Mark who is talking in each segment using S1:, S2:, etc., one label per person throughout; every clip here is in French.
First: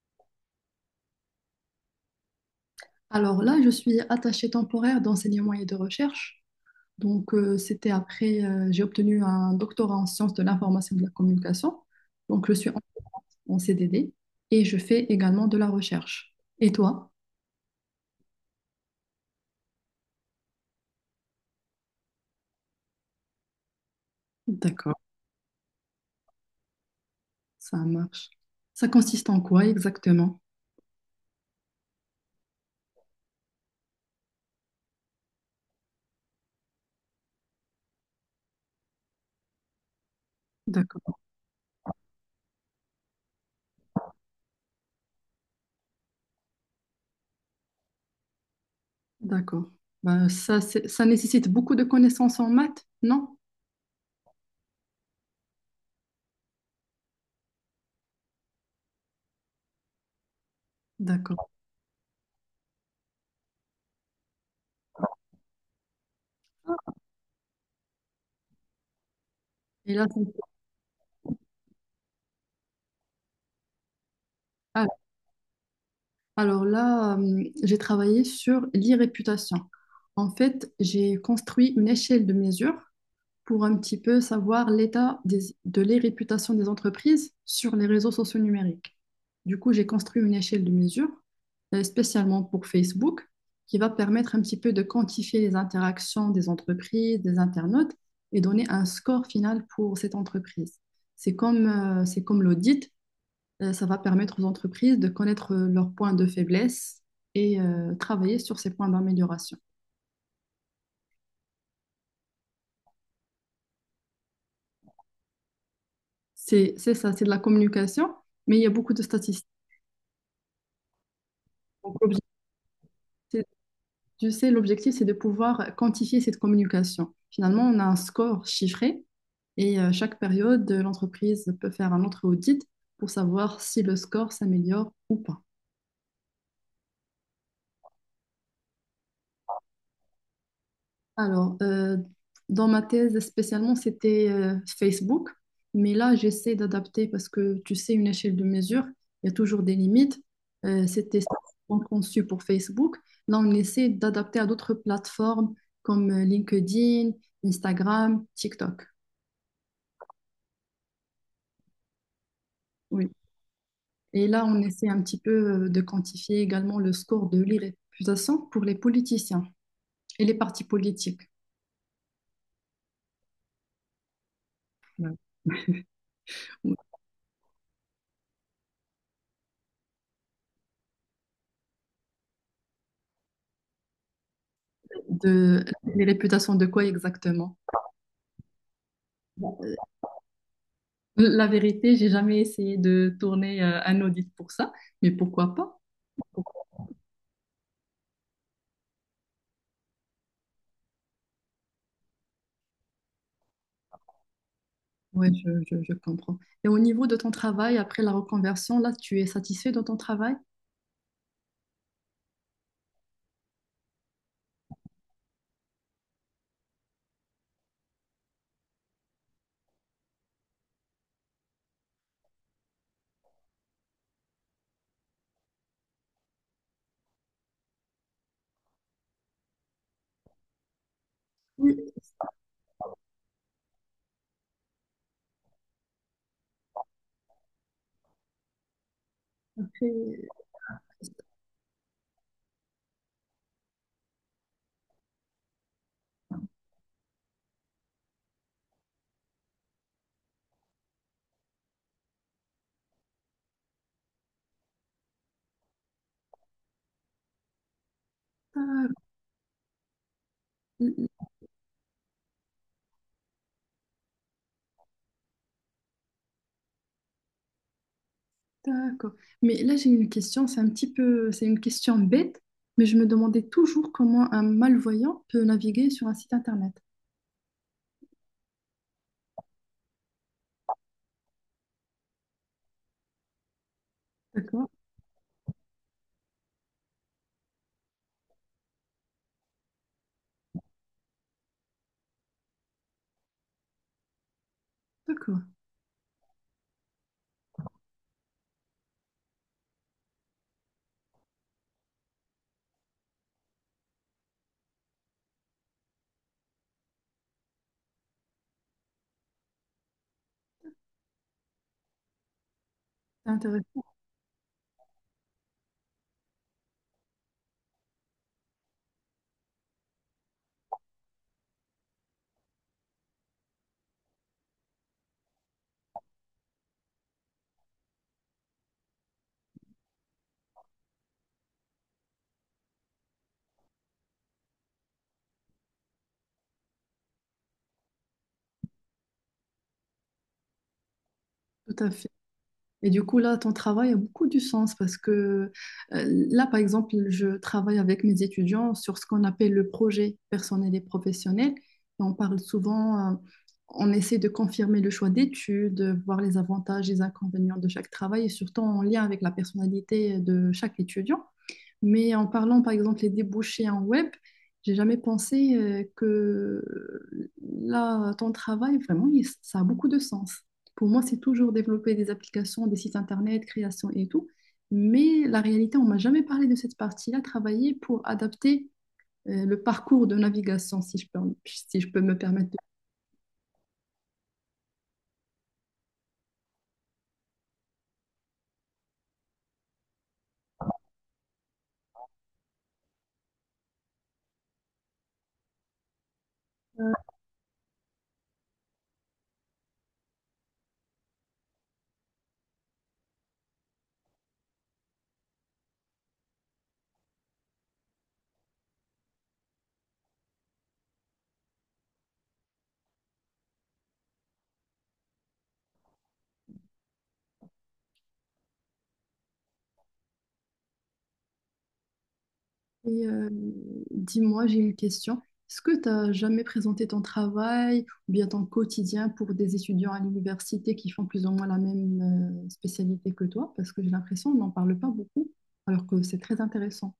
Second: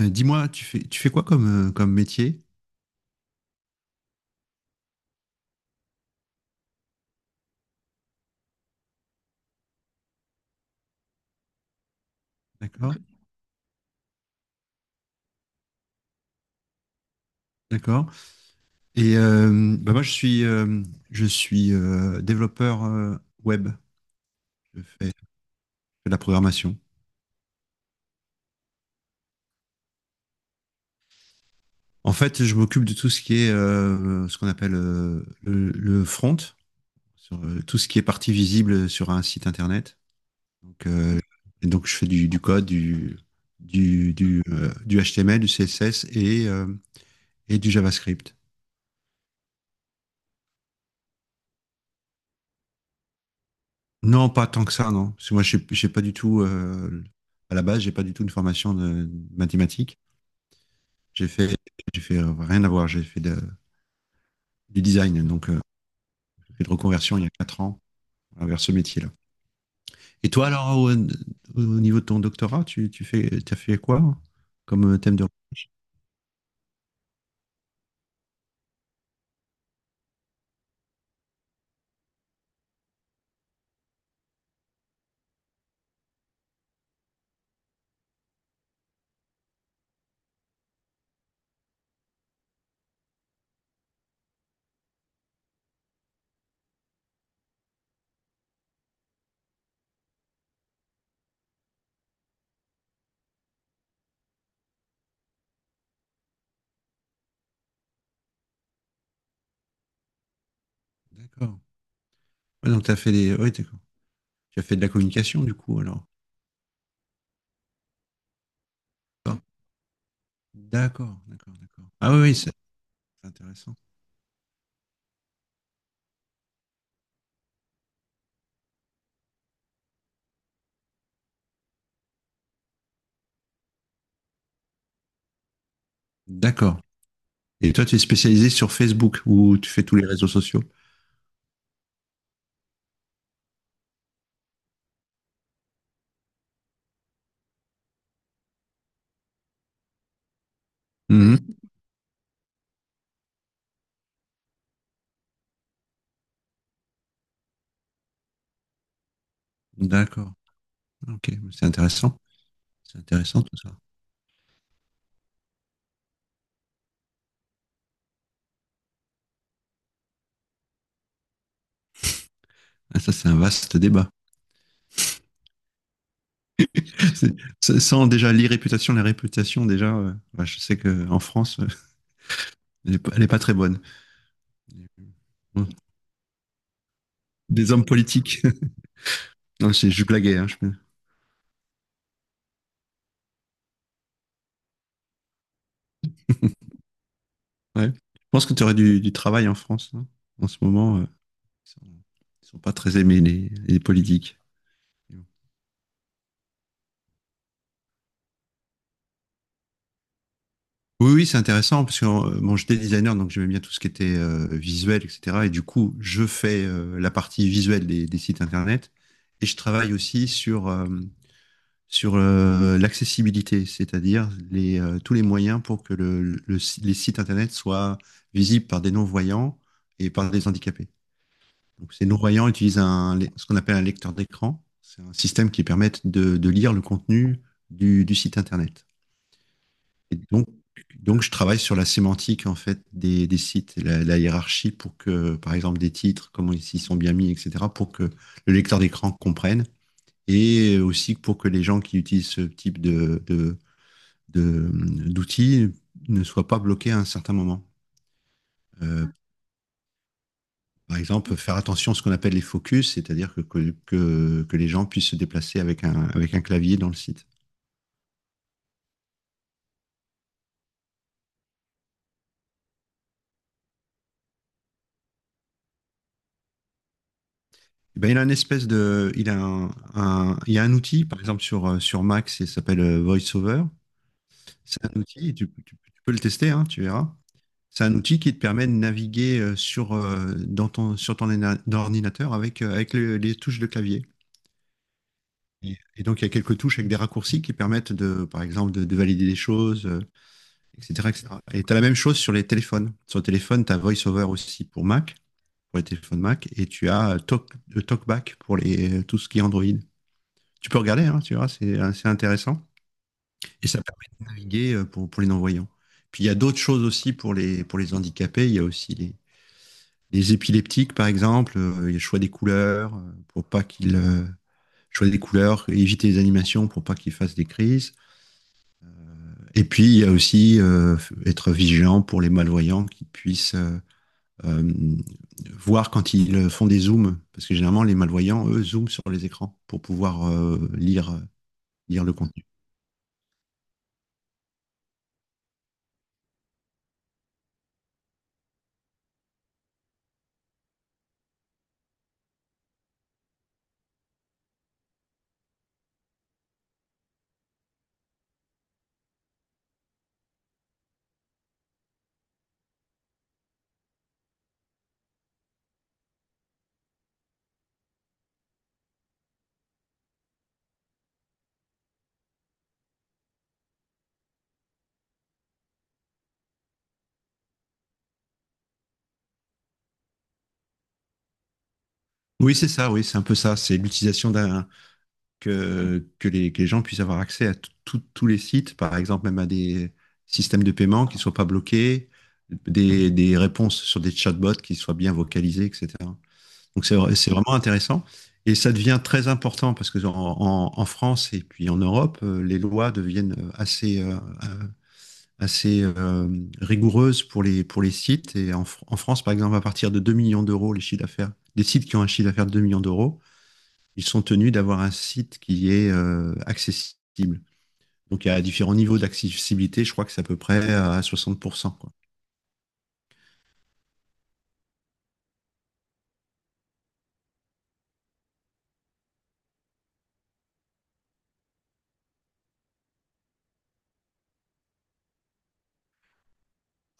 S1: Dis-moi, tu fais quoi comme, comme métier?
S2: Alors là, je suis attachée temporaire d'enseignement et de recherche. Donc, c'était après, j'ai obtenu un doctorat en sciences de l'information et de la communication. Donc, je suis en,
S1: D'accord,
S2: en CDD et je fais également de la recherche. Et toi?
S1: d'accord. Moi, je suis développeur web. Je
S2: D'accord,
S1: fais, je fais de la programmation.
S2: ça marche. Ça consiste en quoi exactement?
S1: En fait, je m'occupe de tout ce qui est ce qu'on appelle le front, sur tout ce qui est partie visible sur un site internet. Donc, euh,
S2: D'accord,
S1: et donc je fais du code, du HTML, du CSS et du JavaScript.
S2: d'accord. Ben, ça, ça nécessite beaucoup de connaissances en maths, non?
S1: Non, pas tant que ça, non. Parce que j'ai pas du tout une formation de mathématiques. J'ai
S2: D'accord.
S1: fait, j'ai fait Rien à voir. Du design, donc j'ai fait de reconversion il y a 4 ans vers ce métier-là.
S2: Et là, c'est-
S1: Et toi, alors, au niveau de ton doctorat, t'as fait quoi comme thème de recherche?
S2: Alors là, j'ai travaillé sur l'irréputation. En fait, j'ai construit une échelle de mesure pour un petit peu savoir l'état de l'irréputation des entreprises sur les réseaux sociaux numériques. Du coup, j'ai construit une échelle de mesure spécialement pour Facebook qui va permettre un petit peu de quantifier les interactions des entreprises, des internautes et donner un score final pour cette entreprise. C'est comme l'audit, ça va permettre aux entreprises de connaître leurs points de faiblesse et travailler sur ces points d'amélioration.
S1: D'accord. Ouais, d'accord. Tu as fait de la communication, du coup, alors.
S2: C'est ça, c'est de la communication, mais il y a beaucoup de
S1: D'accord,
S2: statistiques.
S1: d'accord, d'accord, d'accord.
S2: Donc,
S1: Ah oui,
S2: l'objectif,
S1: oui, c'est
S2: c'est-
S1: intéressant.
S2: tu sais, l'objectif, c'est de pouvoir quantifier cette communication. Finalement, on a un score chiffré et chaque période, l'entreprise peut faire un autre audit pour savoir si le score s'améliore ou pas.
S1: D'accord. Et toi, tu es spécialisé sur Facebook ou tu fais tous les réseaux sociaux?
S2: Alors, dans ma thèse spécialement, c'était Facebook, mais là, j'essaie d'adapter parce que tu sais, une échelle de mesure, il y a toujours des limites. C'était
S1: Mmh.
S2: spécialement conçu pour Facebook. Là, on essaie d'adapter à d'autres plateformes comme LinkedIn, Instagram, TikTok.
S1: D'accord. Ok, c'est intéressant. C'est
S2: Oui.
S1: intéressant tout ça.
S2: Et là, on essaie un petit peu de quantifier également le score de l'irréputation pour les politiciens et les partis politiques.
S1: Ah, ça, c'est un vaste débat.
S2: Ouais.
S1: C'est- Sans déjà l'irréputation, la réputation, déjà, je sais qu'en France, elle est pas très bonne.
S2: De,
S1: Bon.
S2: les réputations de quoi exactement?
S1: Des hommes politiques. Non, c'est- Je blaguais, hein, je...
S2: La vérité, j'ai jamais essayé de tourner un audit pour ça, mais pourquoi pas?
S1: Ouais. Je pense que tu aurais du travail en France, hein. En ce moment, ils sont, ils sont pas très aimés, les politiques.
S2: Oui, je comprends. Et au niveau de ton travail, après la reconversion, là, tu es satisfait de ton travail?
S1: Oui, oui, c'est intéressant parce que bon, j'étais designer, donc j'aimais bien tout ce qui était visuel, etc. Et du coup, je fais la partie visuelle des sites internet et je travaille aussi sur l'accessibilité, c'est-à-dire les tous les moyens pour que le si- les sites internet soient visibles par des non-voyants et par des handicapés.
S2: Oui,
S1: Donc, ces non-voyants utilisent ce qu'on appelle un lecteur d'écran. C'est un système qui permet de lire le contenu du site internet.
S2: après,
S1: Et donc, donc, je travaille sur la sémantique en fait des sites, la hiérarchie pour que, par exemple, des titres, comment ils s'y sont bien mis, etc., pour que le lecteur d'écran comprenne, et aussi pour que les gens qui utilisent ce type de- d'outils ne soient pas bloqués à un certain moment. Euh, Par
S2: D'accord.
S1: exemple, faire attention à ce qu'on appelle les focus, c'est-à-dire que les gens puissent se déplacer avec un clavier dans le site.
S2: D'accord. Mais là, j'ai une question, c'est un petit peu, c'est une question bête, mais je me demandais toujours comment un malvoyant peut naviguer sur un site internet.
S1: Ben, il a une espèce de, il a un- Il y a un outil, par exemple sur Mac, ça s'appelle VoiceOver.
S2: D'accord,
S1: C'est un outil, tu peux le tester, hein, tu verras. C'est un outil qui te permet de naviguer sur ton ordinateur avec les touches de clavier.
S2: d'accord.
S1: Et donc, il y a quelques touches avec des raccourcis qui permettent, par exemple, de valider des choses, etc., etc., et cetera. Et tu as la même chose sur les téléphones. Sur le téléphone, tu as VoiceOver aussi pour Mac, pour les téléphones Mac, et tu as TalkBack pour tout ce qui est Android. Tu peux regarder, hein, tu vois, c'est assez intéressant.
S2: C'est
S1: Et ça
S2: intéressant,
S1: permet de naviguer pour les non-voyants. Puis il y a d'autres choses aussi pour pour les handicapés. Il y a aussi les épileptiques, par exemple. Il y a le choix des couleurs, éviter les animations pour pas qu'ils fassent des crises. Et puis il y a aussi être vigilant pour les malvoyants qui puissent euh, voir quand ils font des zooms, parce que généralement les malvoyants eux zooment sur les écrans pour pouvoir
S2: tout à
S1: lire
S2: fait.
S1: le contenu.
S2: Et du coup, là, ton travail a beaucoup du sens parce que là, par exemple, je travaille avec mes étudiants sur ce qu'on appelle le projet personnel et professionnel. Et on parle souvent, on essaie de confirmer le choix d'études, voir les avantages et les inconvénients de chaque travail et surtout en lien avec la personnalité de chaque étudiant. Mais en parlant, par exemple, les débouchés en web, j'ai jamais pensé que là, ton travail, vraiment, ça a beaucoup de sens. Pour moi, c'est toujours développer des applications, des sites internet, création et tout. Mais la réalité, on m'a jamais parlé de cette partie-là, travailler pour adapter le parcours de navigation, si je peux, me permettre.
S1: Oui, c'est ça, oui, c'est un peu ça. C'est l'utilisation d'un que que les gens puissent avoir accès à tous les sites, par exemple même à des systèmes de paiement qui ne soient pas bloqués, des réponses sur des chatbots qui soient bien vocalisées, etc. Donc c'est vraiment intéressant. Et ça devient très important parce que en France et puis en Europe, les lois deviennent assez rigoureuses pour pour les sites. Et en France, par exemple, à partir de 2 millions d'euros, les chiffres d'affaires, des sites qui ont un chiffre d'affaires de 2 millions d'euros, ils sont tenus d'avoir un site qui est accessible. Donc, il y a différents niveaux d'accessibilité, je crois que c'est à peu près à 60%, quoi.
S2: Et dis-moi, j'ai une question. Est-ce que tu as jamais présenté ton travail ou bien ton quotidien pour des étudiants à l'université qui font plus ou moins la même spécialité que toi? Parce que j'ai l'impression qu'on n'en parle pas beaucoup, alors que c'est très intéressant.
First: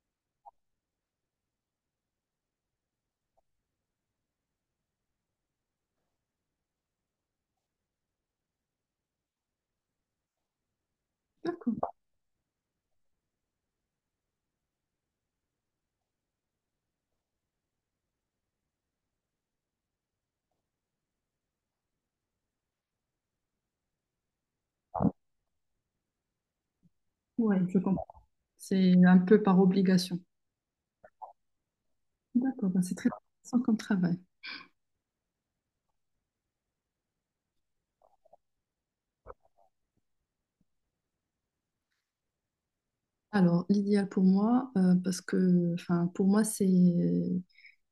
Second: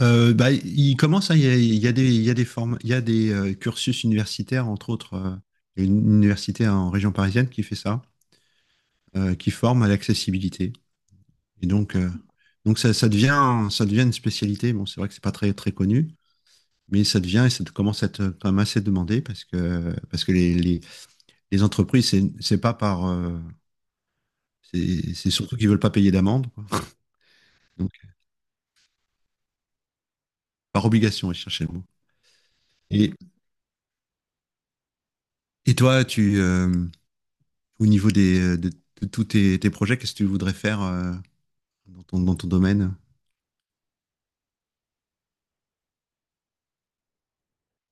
S1: Il commence, hein, il y a des, il y a des, formes, il y a des cursus universitaires, entre autres, une université en région parisienne qui fait ça, qui forme à l'accessibilité. Et
S2: D'accord.
S1: donc, euh, donc ça, ça, devient, ça devient une spécialité. Bon, c'est vrai que c'est pas très connu, mais ça devient et ça commence à être quand même assez demandé parce que les entreprises, c'est surtout qu'ils veulent pas payer d'amende, quoi.
S2: Ouais, je
S1: Donc,
S2: comprends. C'est un peu par obligation.
S1: par obligation, ils cherchaient le mot.
S2: D'accord, ben c'est très
S1: Et,
S2: intéressant comme travail.
S1: et toi, au niveau de tous tes projets, qu'est-ce que tu voudrais faire dans dans ton domaine?
S2: Alors, l'idéal pour moi, parce que enfin, pour moi, c'est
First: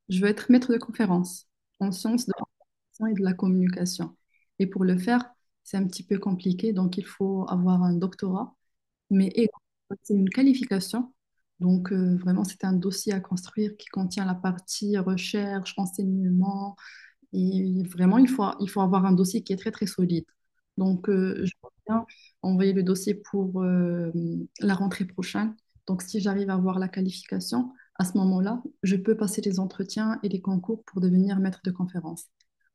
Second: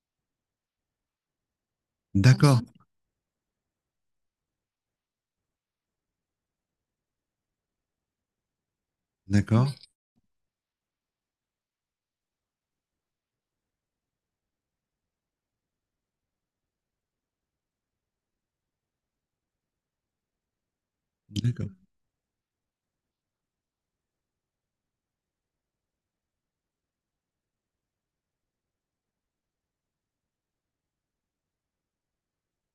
S2: je veux être maître de conférence en sciences de
S1: D'accord,
S2: l'information et de la communication. Et pour le faire, c'est un petit peu compliqué, donc il faut avoir un doctorat, mais
S1: d'accord,
S2: c'est une qualification. Donc vraiment, c'est un dossier à construire qui contient la partie recherche, enseignement, et vraiment, il faut avoir un dossier qui est très, très solide. Donc, je pense
S1: d'accord,
S2: bien envoyer le dossier pour la rentrée prochaine. Donc, si j'arrive à avoir la qualification, à ce moment-là, je peux passer les entretiens et les concours pour devenir maître de conférence.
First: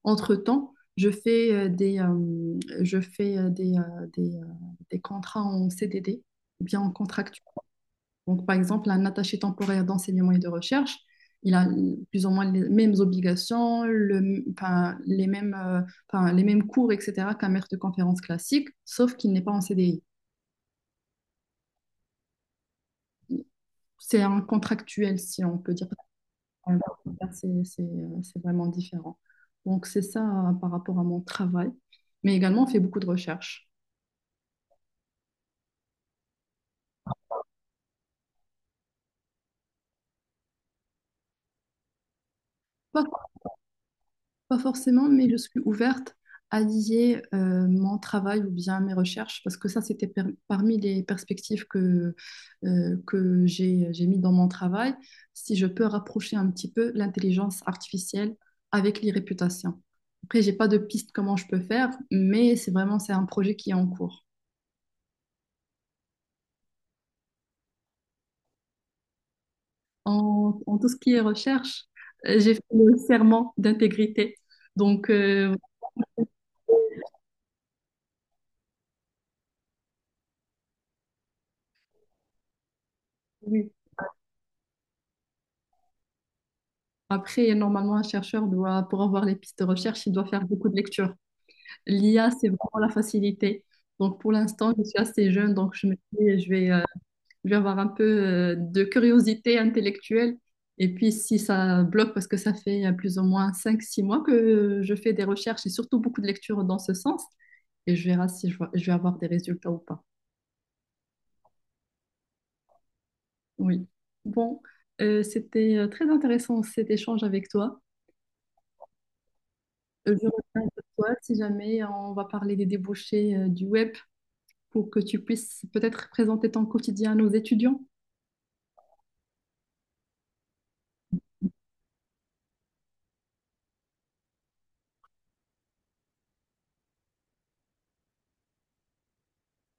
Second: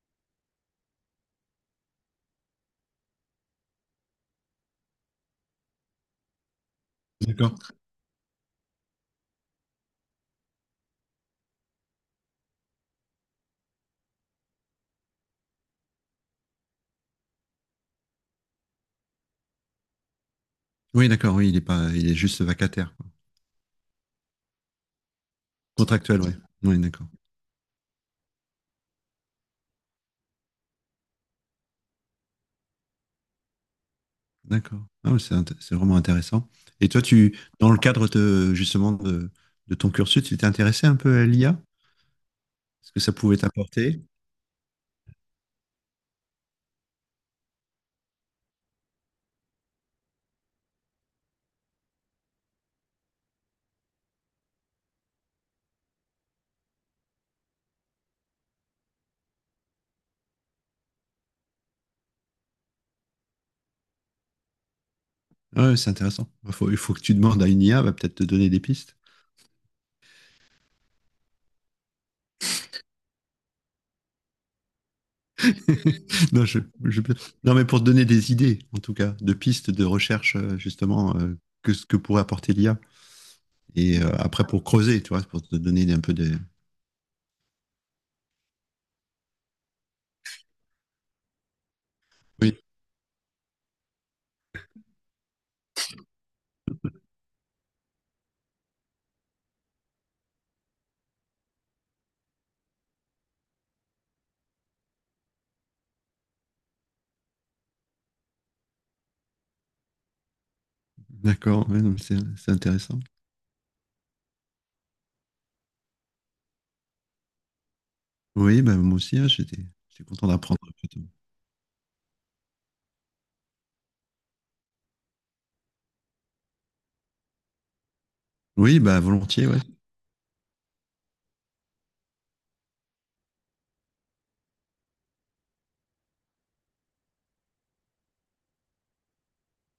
S2: Entre-temps, je fais des contrats en CDD, ou bien en contractuel.
S1: d'accord.
S2: Donc, par exemple, un attaché temporaire d'enseignement et de recherche, il a plus ou moins les mêmes obligations, enfin, les mêmes cours, etc., qu'un maître de conférence classique, sauf qu'il n'est pas en CDI.
S1: Oui, d'accord, oui, il est pas, il est juste vacataire, quoi.
S2: C'est un contractuel, si on peut dire.
S1: Contractuel, oui. Oui, d'accord,
S2: C'est c'est c'est vraiment différent. Donc, c'est ça par rapport à mon travail. Mais également, on fait beaucoup de recherches.
S1: d'accord. Ah, ouais, c'est vraiment intéressant. Et toi, tu, dans le cadre de, justement de ton cursus, tu t'es intéressé un peu à l'IA? Ce que
S2: Pas
S1: ça pouvait t'apporter.
S2: Pas forcément, mais je suis ouverte à lier mon travail ou bien mes recherches, parce que ça, c'était parmi les perspectives que j'ai mis dans mon travail, si je peux rapprocher un petit peu l'intelligence artificielle avec les réputations. Après, j'ai pas de piste comment je peux faire, mais c'est un projet qui est en cours.
S1: Ah ouais, c'est intéressant. Il faut que tu demandes à une IA, elle va peut-être te donner des pistes.
S2: En tout ce qui est recherche, j'ai fait le serment d'intégrité. Donc,
S1: Non, je, je- non, mais pour te donner des idées, en tout cas, de pistes de recherche, que ce que pourrait apporter l'IA.
S2: oui,
S1: Et après, pour creuser, tu vois, pour te donner un peu des...
S2: après, normalement, un chercheur doit, pour avoir les pistes de recherche, il doit faire beaucoup de lectures. L'IA, c'est
S1: Oui,
S2: vraiment la facilité. Donc, pour l'instant, je suis assez jeune, donc je me dis, je vais avoir un peu de curiosité intellectuelle. Et puis, si ça bloque, parce que ça fait plus ou moins 5, 6 mois que je fais des recherches et surtout beaucoup de lectures dans ce sens, et je verrai si je vais avoir des résultats ou pas.
S1: d'accord, ouais, non, mais c'est intéressant.
S2: Oui. Bon, c'était très intéressant cet échange avec toi.
S1: Oui, ben, moi aussi, hein, j'étais
S2: Je
S1: content d'apprendre.
S2: reviens vers toi si jamais on va parler des débouchés du web pour que tu puisses peut-être présenter ton quotidien à nos étudiants.
S1: Oui, bah volontiers, ouais.